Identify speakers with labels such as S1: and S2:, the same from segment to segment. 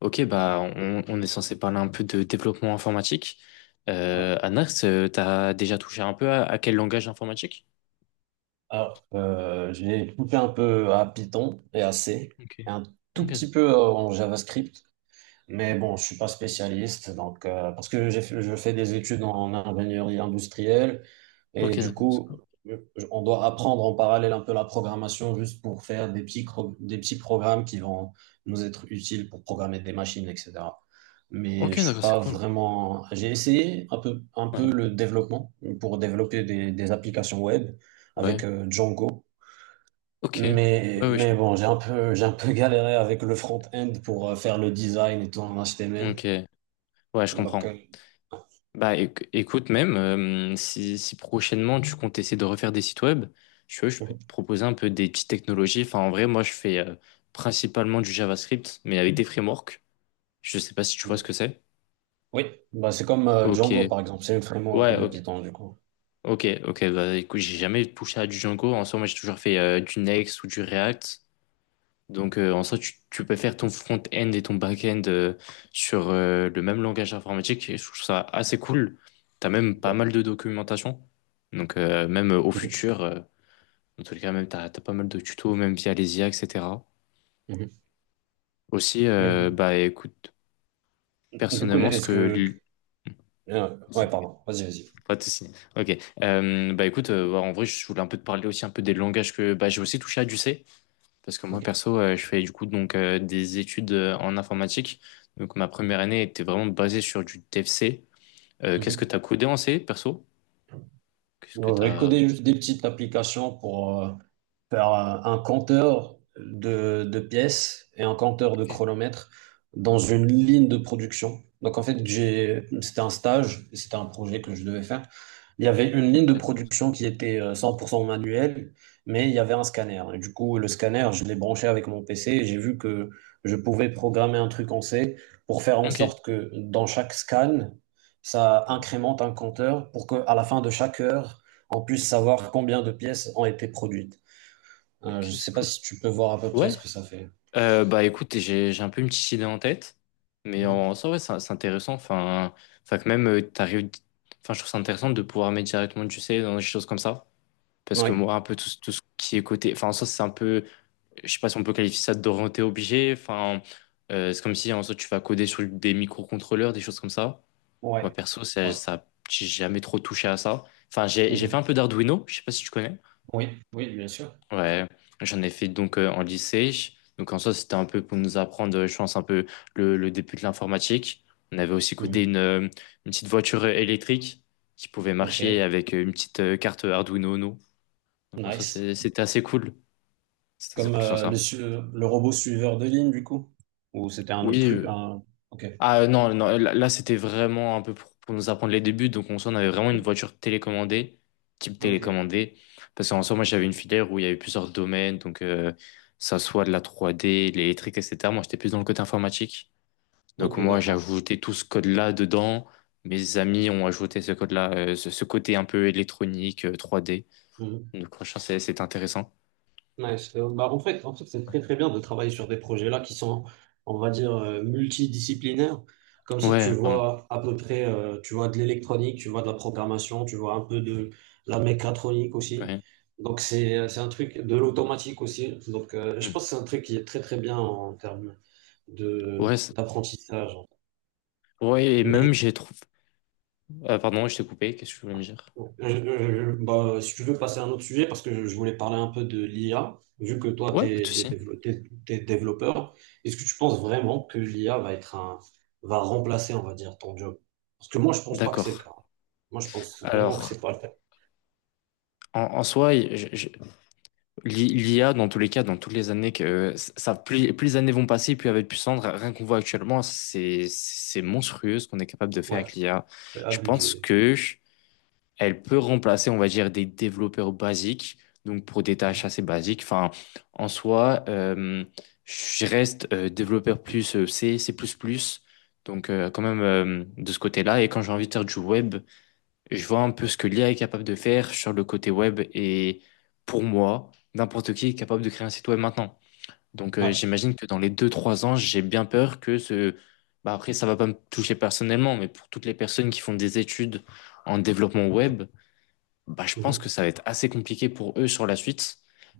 S1: Ok, bah on est censé parler un peu de développement informatique.
S2: Ouais.
S1: Anax, t'as déjà touché un peu à quel langage informatique?
S2: Alors, j'ai touché un peu à Python et à C,
S1: Ok.
S2: et un tout
S1: Ok,
S2: petit peu en JavaScript. Mais bon, je suis pas spécialiste, donc parce que je fais des études en ingénierie industrielle
S1: ok,
S2: et du
S1: d'accord, c'est
S2: coup,
S1: cool.
S2: je- on doit apprendre en parallèle un peu la programmation juste pour faire des petits programmes qui vont nous être utiles pour programmer des machines, etc.
S1: Ok,
S2: Mais je suis
S1: d'accord, c'est
S2: pas
S1: cool.
S2: vraiment. J'ai essayé un peu un
S1: Ouais,
S2: peu le développement pour développer des applications web
S1: ouais,
S2: avec Django.
S1: ok.
S2: Mais,
S1: Ouais, ouais.
S2: mais bon, j'ai un peu galéré avec le front-end pour faire le design et tout en HTML.
S1: Ok, ouais, je
S2: Donc,
S1: comprends. Bah écoute, même si prochainement tu comptes essayer de refaire des sites web, je peux
S2: mhm,
S1: te proposer un peu des petites technologies. Enfin, en vrai, moi, je fais principalement du JavaScript, mais avec des frameworks. Je sais pas si tu vois ce
S2: mhm.
S1: que c'est.
S2: Oui, bah, c'est comme
S1: Ok,
S2: Django, par exemple. C'est une framework
S1: ouais,
S2: de
S1: ok.
S2: Python, du coup.
S1: Ok, ok, bah écoute, j'ai jamais touché à du Django. En soi, moi j'ai toujours fait du Next ou du React. Donc en soi, tu peux faire ton front-end et ton back-end sur le même langage informatique. Et je trouve ça assez cool. T'as même pas mal de documentation. Donc même au futur, dans tous les cas, même t'as pas mal de tutos, même via les IA, etc.
S2: Mhm, mhm.
S1: Aussi,
S2: Mais
S1: bah écoute,
S2: du coup,
S1: personnellement,
S2: est-ce que... ouais, pardon. Vas-y, vas-y.
S1: pas de souci. Ok. En vrai, je voulais un peu te parler aussi un peu des langages que bah, j'ai aussi touché à du C. Parce que moi,
S2: OK.
S1: perso, je fais donc des études en informatique. Donc ma première année était vraiment basée sur du DFC. Qu'est-ce que
S2: Mhm.
S1: t'as codé en C, perso? Qu'est-ce que
S2: Donc, je vais
S1: t'as...
S2: coder juste des petites applications pour... par un compteur de pièces et un compteur de
S1: Ok,
S2: chronomètre dans une ligne de production. Donc en fait, c'était un stage, c'était un projet que je devais faire. Il y avait une ligne de
S1: intéressant.
S2: production qui était 100% manuelle, mais il y avait un scanner. Et du coup, le scanner, je l'ai branché avec mon PC et j'ai vu que je pouvais programmer un truc en C pour faire en
S1: Ok,
S2: sorte que dans chaque scan, ça incrémente un compteur pour qu'à la fin de chaque heure, on puisse savoir combien de pièces ont été produites.
S1: Ok,
S2: Je
S1: c'est
S2: sais pas
S1: cool.
S2: si tu peux voir à peu près ce
S1: Ouais.
S2: que ça fait.
S1: Bah écoute, j'ai un peu une petite idée en tête, mais
S2: Mhm.
S1: en soi, ouais, c'est intéressant. Enfin que même t'arrives, enfin je trouve ça intéressant de pouvoir mettre directement du C dans des choses comme ça, parce que
S2: Ouais,
S1: moi, un peu tout, tout ce qui est côté, enfin en soi, c'est un peu je sais pas si on peut qualifier ça d'orienté objet. Enfin, c'est comme si en soi tu vas coder sur des microcontrôleurs, des choses comme ça. Moi
S2: ouais,
S1: perso,
S2: ouais.
S1: j'ai jamais trop touché à ça. Enfin, j'ai fait
S2: Mhm.
S1: un peu d'Arduino, je sais pas si tu connais.
S2: Oui, oui, bien sûr.
S1: Ouais, j'en ai fait donc en lycée. Donc en soi, c'était un peu pour nous apprendre, je pense, un peu le début de l'informatique. On avait aussi codé
S2: Mhm.
S1: une petite voiture électrique qui pouvait
S2: Ok,
S1: marcher avec une petite carte Arduino Uno. Donc en soi,
S2: nice.
S1: c'est- c'était assez cool. C'était assez
S2: Comme
S1: cool sur ça.
S2: le robot suiveur de ligne, du coup? Ou c'était un autre truc?
S1: Oui.
S2: Ok,
S1: Ah non, c'était vraiment un peu pour nous apprendre les débuts. Donc en soi, on avait vraiment une voiture télécommandée, type
S2: ok,
S1: télécommandée. Parce qu'en soi, moi j'avais une filière où il y avait plusieurs domaines, ça soit de la 3D, l'électrique, etc. Moi j'étais plus dans le côté informatique. Donc
S2: ok,
S1: moi j'ai
S2: d'accord.
S1: ajouté tout ce code-là dedans. Mes amis ont ajouté ce code-là, ce côté un peu électronique, 3D. Donc franchement, c'est intéressant.
S2: Ouais, bah, en fait, c'est très très bien de travailler sur des projets-là qui sont, on va dire, multidisciplinaires. Comme ça, tu
S1: Ouais, vraiment.
S2: vois à peu près, tu vois de l'électronique, tu vois de la programmation, tu vois un peu de la mécatronique
S1: Ouais.
S2: aussi. Donc, c'est un truc de l'automatique aussi. Donc, je
S1: Mm.
S2: pense que c'est un truc qui est très très bien en termes
S1: ouais, c'est-
S2: d'apprentissage.
S1: ouais, et même j'ai trouvé. Ah, pardon, je t'ai coupé, qu'est-ce que je voulais me dire?
S2: Bah, si tu veux passer à un autre sujet, parce que je voulais parler un peu de l'IA, vu que toi,
S1: Ouais, pas de souci.
S2: développeur, est-ce que tu penses vraiment que l'IA va être va remplacer, on va dire, ton job? Parce que moi, je pense pas que c'est le
S1: D'accord.
S2: cas. Moi, je pense vraiment que
S1: Alors,
S2: c'est pas le cas.
S1: en soi, l'IA, dans tous les cas, dans toutes les années que ça, plus les années vont passer, plus elle va être puissante. Rien qu'on voit actuellement, c'est monstrueux ce qu'on est capable de faire
S2: Ouais,
S1: avec l'IA.
S2: c'est
S1: Je pense
S2: abusé.
S1: que elle peut remplacer, on va dire, des développeurs basiques, donc pour des tâches assez basiques. Enfin, en soi, je reste développeur plus C, C++, donc quand même de ce côté-là. Et quand j'ai envie de faire du web. Je vois un peu ce que l'IA est capable de faire sur le côté web et pour moi, n'importe qui est capable de créer un site web maintenant. Donc
S2: Ouais.
S1: j'imagine que dans les deux trois ans, j'ai bien peur que ce... Bah, après, ça va pas me toucher personnellement, mais pour toutes les personnes qui font des études en développement web, bah, je pense que
S2: Mhm.
S1: ça va être assez compliqué pour eux sur la suite,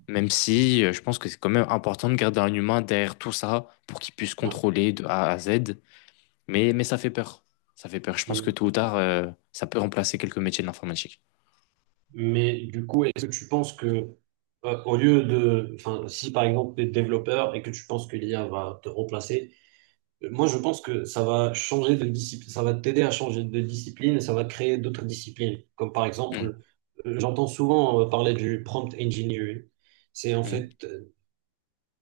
S1: même si je pense que c'est quand même important de garder un humain derrière tout ça pour qu'il puisse
S2: Ouais.
S1: contrôler de A à Z. Mais ça fait peur. Ça fait peur. Je pense que
S2: Mhm.
S1: tôt ou tard, ça peut remplacer quelques métiers de l'informatique.
S2: Mais du coup, est-ce que tu penses que, au lieu de, enfin, si par exemple, tu es développeur et que tu penses que l'IA va te remplacer, moi, je pense que ça va changer de discipline, ça va t'aider à changer de discipline et ça va créer d'autres disciplines. Comme par
S1: Mm,
S2: exemple, j'entends souvent parler du prompt engineering. C'est en
S1: mm.
S2: fait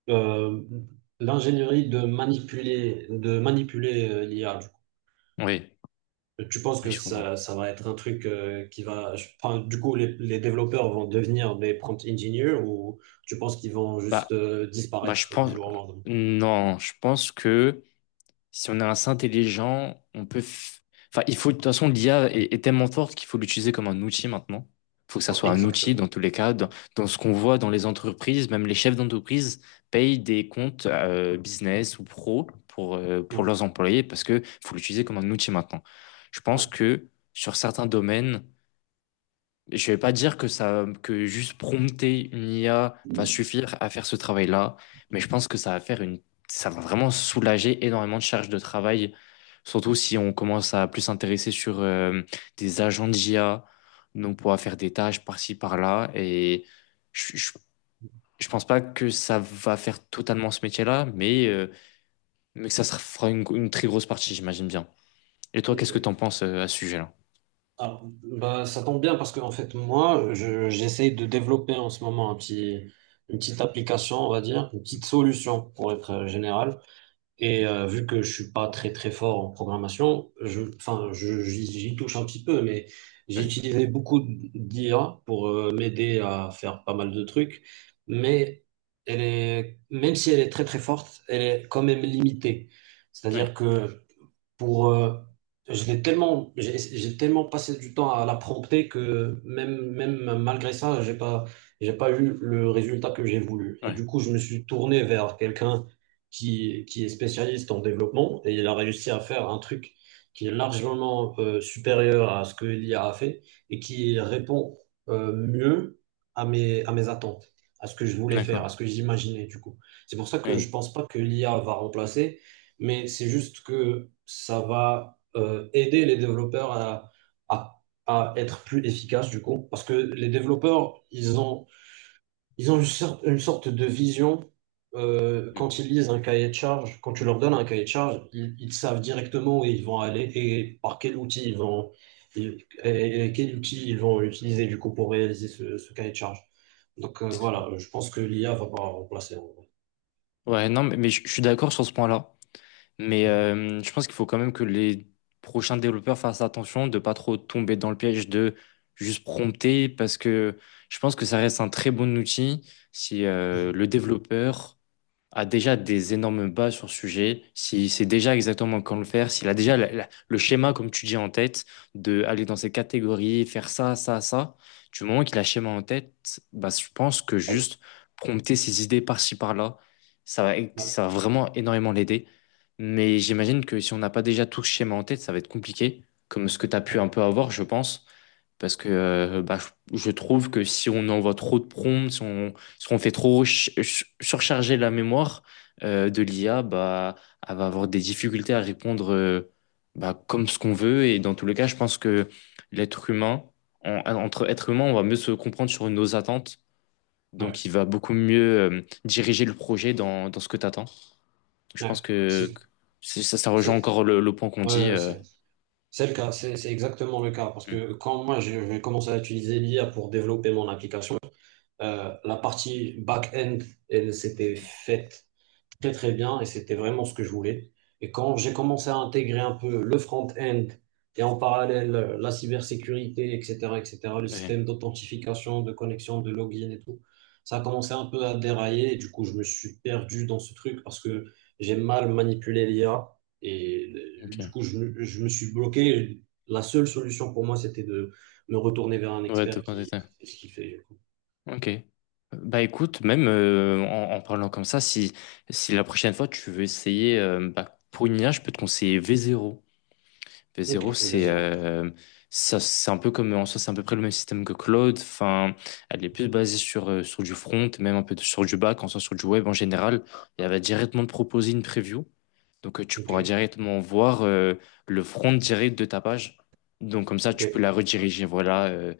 S2: euh, l'ingénierie de manipuler l'IA, du coup.
S1: Oui,
S2: Tu penses
S1: oui,
S2: que
S1: je comprends.
S2: ça va être un truc qui va, enfin, du coup, les développeurs vont devenir des prompt engineers ou tu penses qu'ils vont
S1: Bah,
S2: juste
S1: bah, je
S2: disparaître du
S1: pense,
S2: jour au lendemain?
S1: euh, non, je pense que si on est assez intelligent, on peut, f- enfin, il faut, de toute façon, l'IA est tellement forte qu'il faut l'utiliser comme un outil maintenant. Il faut que ça
S2: Ouais,
S1: soit un outil dans
S2: exactement.
S1: tous les cas,
S2: Ouais.
S1: dans ce qu'on voit dans les entreprises, même les chefs d'entreprise payent des comptes business ou pro pour
S2: Mm.
S1: leurs employés parce que faut l'utiliser comme un outil maintenant. Je pense
S2: Ouais.
S1: que sur certains domaines, je vais pas dire que juste prompter une IA va suffire à faire ce travail-là, mais je pense que ça va vraiment soulager énormément de charges de travail, surtout si on commence à plus s'intéresser sur des agents de IA, donc on pourra faire des tâches par-ci par-là, et je, je, je pense pas que ça va faire totalement ce métier-là, mais que ça se fera une très grosse partie, j'imagine bien. Et toi, qu'est-ce que
S2: Ok.
S1: t'en penses à ce sujet-là?
S2: Ah, bah, ça tombe bien parce que en fait j'essaye de développer en ce moment un petit une petite application, on va dire une petite solution pour être général, et vu que je suis pas très très fort en programmation, je j'y touche un petit peu, mais
S1: Oui,
S2: j'ai utilisé beaucoup d'IA pour m'aider à faire pas mal de trucs. Mais elle est même si elle est très très forte, elle est quand même limitée.
S1: oui,
S2: C'est-à-dire que pour je l'ai tellement, j'ai tellement passé du temps à la prompter que même malgré ça, j'ai pas eu le résultat que j'ai voulu. Et
S1: oui,
S2: du coup, je me suis tourné vers quelqu'un qui est spécialiste en développement, et il a réussi à faire un truc qui est largement supérieur à ce que l'IA a fait, et qui répond mieux à mes attentes, à ce que je voulais
S1: d'accord,
S2: faire, à ce que j'imaginais, du coup. C'est pour ça que
S1: oui.
S2: je pense pas que l'IA va remplacer, mais c'est juste que ça va aider les développeurs à, à être plus efficaces du coup, parce que les développeurs, ils ont une sorte de vision
S1: Mm.
S2: quand ils lisent un cahier de charge, quand tu leur donnes un cahier de charge, ils savent directement où ils vont aller et par quel outil ils vont, et, et quel outil ils vont utiliser du coup pour réaliser ce cahier de charge. Donc voilà, je pense que l'IA va pas remplacer, en vrai.
S1: Ouais, non, mais je suis d'accord sur ce point-là. Mais
S2: Mhm.
S1: je pense qu'il faut quand même que les prochains développeurs fassent attention de pas trop tomber dans le piège de juste prompter parce que je pense que ça reste un très bon outil si
S2: Mhm.
S1: le développeur a déjà des énormes bases sur le sujet, s'il sait déjà exactement quand le faire, s'il a déjà le schéma, comme tu dis, en tête, de aller dans ces catégories, faire ça, ça, ça, du moment qu'il a le schéma en tête, bah, je pense que juste prompter ses idées par-ci, par-là, ça va,
S2: Ouais,
S1: ça va vraiment énormément l'aider. Mais j'imagine que si on n'a pas déjà tout ce schéma en tête, ça va être compliqué, comme ce que tu as pu
S2: ok.
S1: un peu avoir, je pense. Parce que bah, je trouve que si on envoie trop de prompts, si on, parce qu'on fait trop surcharger la mémoire de l'IA, bah, elle va avoir des difficultés à répondre bah, comme ce qu'on veut. Et dans tous les cas, je pense que l'être humain, entre êtres humains, on va mieux se comprendre sur nos attentes.
S2: Ouais,
S1: Donc, il va beaucoup mieux diriger le projet dans ce que tu attends. Je
S2: ouais.
S1: pense que
S2: C'est-
S1: ça, ça rejoint
S2: c'est-
S1: encore le point qu'on
S2: Ouais,
S1: dit.
S2: ouais, c'est le cas, c'est exactement le cas. Parce
S1: Hmm.
S2: que quand moi je vais commencer à utiliser l'IA pour développer mon application, la partie back-end, elle s'était faite très très bien et c'était vraiment ce que je voulais. Et quand j'ai commencé à intégrer un peu le front-end et en parallèle la cybersécurité, etc., etc., le
S1: Ouais,
S2: système d'authentification, de connexion, de login et tout, ça a commencé un peu à dérailler. Et du coup, je me suis perdu dans ce truc parce que j'ai mal manipulé l'IA et du
S1: ok.
S2: coup, je me suis bloqué. La seule solution pour moi, c'était de me retourner vers un
S1: Ouais, de
S2: expert
S1: quoi t'étais.
S2: qui fait.
S1: Ok. Bah écoute, même en, en parlant comme ça, si la prochaine fois tu veux essayer, bah, pour une IA, je peux te conseiller v zéro. v
S2: Ok,
S1: zéro c'est
S2: vas-y, rentre.
S1: euh, ça, c'est un peu comme, en soi, c'est à peu près le même système que Claude. Enfin, elle est plus basée sur, sur du front, même un peu sur du back, en soi, sur du web en général. Et elle va directement te proposer une preview. Donc tu
S2: Ok,
S1: pourras directement voir le front direct de ta page. Donc comme ça, tu peux
S2: ok,
S1: la rediriger, voilà, euh,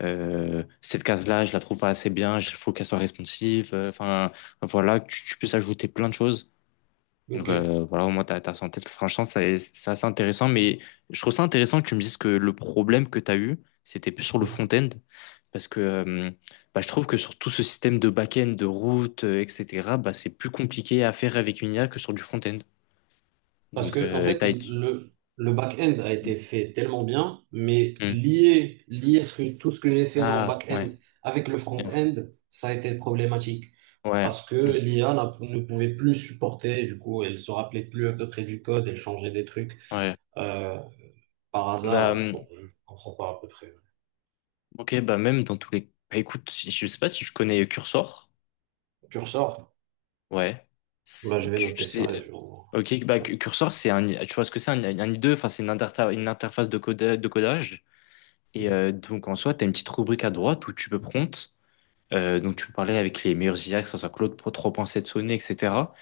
S1: euh, cette case-là, je la trouve pas assez bien, il faut qu'elle soit responsive. Enfin, voilà, que tu puisses ajouter plein de choses. Donc,
S2: ok.
S1: voilà, au moins, t'as ça en tête. Franchement, c'est assez intéressant, mais je trouve ça intéressant que tu me dises que le problème que tu as eu, c'était plus sur le
S2: Ok.
S1: front-end. Parce que bah, je trouve que sur tout ce système de back-end, de route, etc., bah, c'est plus compliqué à faire avec une IA que sur du front-end.
S2: Parce
S1: Donc,
S2: que, en fait, le back-end a été fait tellement bien, mais
S1: Hmm.
S2: lier tout ce que j'ai fait en
S1: Ah,
S2: back-end
S1: ouais.
S2: avec le
S1: Et enfin,
S2: front-end, ça a été problématique.
S1: ouais.
S2: Parce que
S1: Hmm.
S2: l'IA ne pouvait plus supporter, du coup, elle se rappelait plus à peu près du code, elle changeait des trucs
S1: Ouais.
S2: euh, par
S1: Bah,
S2: hasard. Bon,
S1: hmm,
S2: je comprends pas à peu près.
S1: Ok, bah même dans tous les... Bah écoute, je sais pas si je connais Cursor.
S2: Tu ressors?
S1: Ouais.
S2: Bah, je
S1: C'est-
S2: vais
S1: Tu, tu
S2: noter ça
S1: sais...
S2: et je...
S1: Ok, bah
S2: Ouais.
S1: Cu- Cursor, c'est un... Tu vois ce que c'est un IDE? Enfin, c'est une interface de, de codage. Et
S2: Mhm.
S1: donc en soi, tu as une petite rubrique à droite où tu peux prompt. Donc tu peux parler avec les meilleurs IA, que ce soit Claude Pro 3.7, Sony, etc.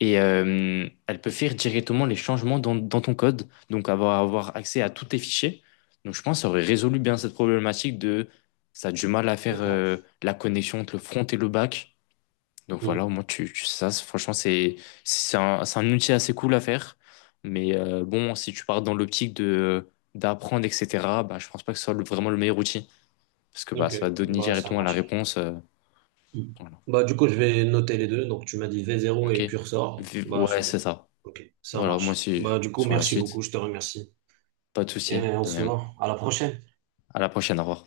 S1: Et elle peut faire directement les changements dans ton code, donc avoir accès à tous tes fichiers. Donc je pense que ça aurait résolu bien cette problématique de ça a du mal à faire
S2: D'accord.
S1: la connexion entre le front et le back. Donc voilà, au
S2: Mhm.
S1: moins tu sais ça, franchement, c'est un outil assez cool à faire. Mais bon, si tu pars dans l'optique de d'apprendre, etc., bah, je pense pas que ce soit vraiment le meilleur outil. Parce que bah,
S2: Ok,
S1: ça va donner
S2: bah, ça
S1: directement la
S2: marche.
S1: réponse.
S2: Hmm.
S1: Voilà.
S2: Bah, du coup, je vais noter les deux. Donc, tu m'as dit v0
S1: Ok.
S2: et Cursor. Bah,
S1: Ouais,
S2: c'est
S1: c'est
S2: bon.
S1: ça.
S2: Ok, ça
S1: Voilà, moi,
S2: marche.
S1: c'est
S2: Bah, du coup,
S1: sur la
S2: merci beaucoup.
S1: suite.
S2: Je te remercie.
S1: Pas de
S2: Et
S1: souci,
S2: on
S1: de
S2: se
S1: même.
S2: voit. À la prochaine.
S1: À la prochaine, au revoir.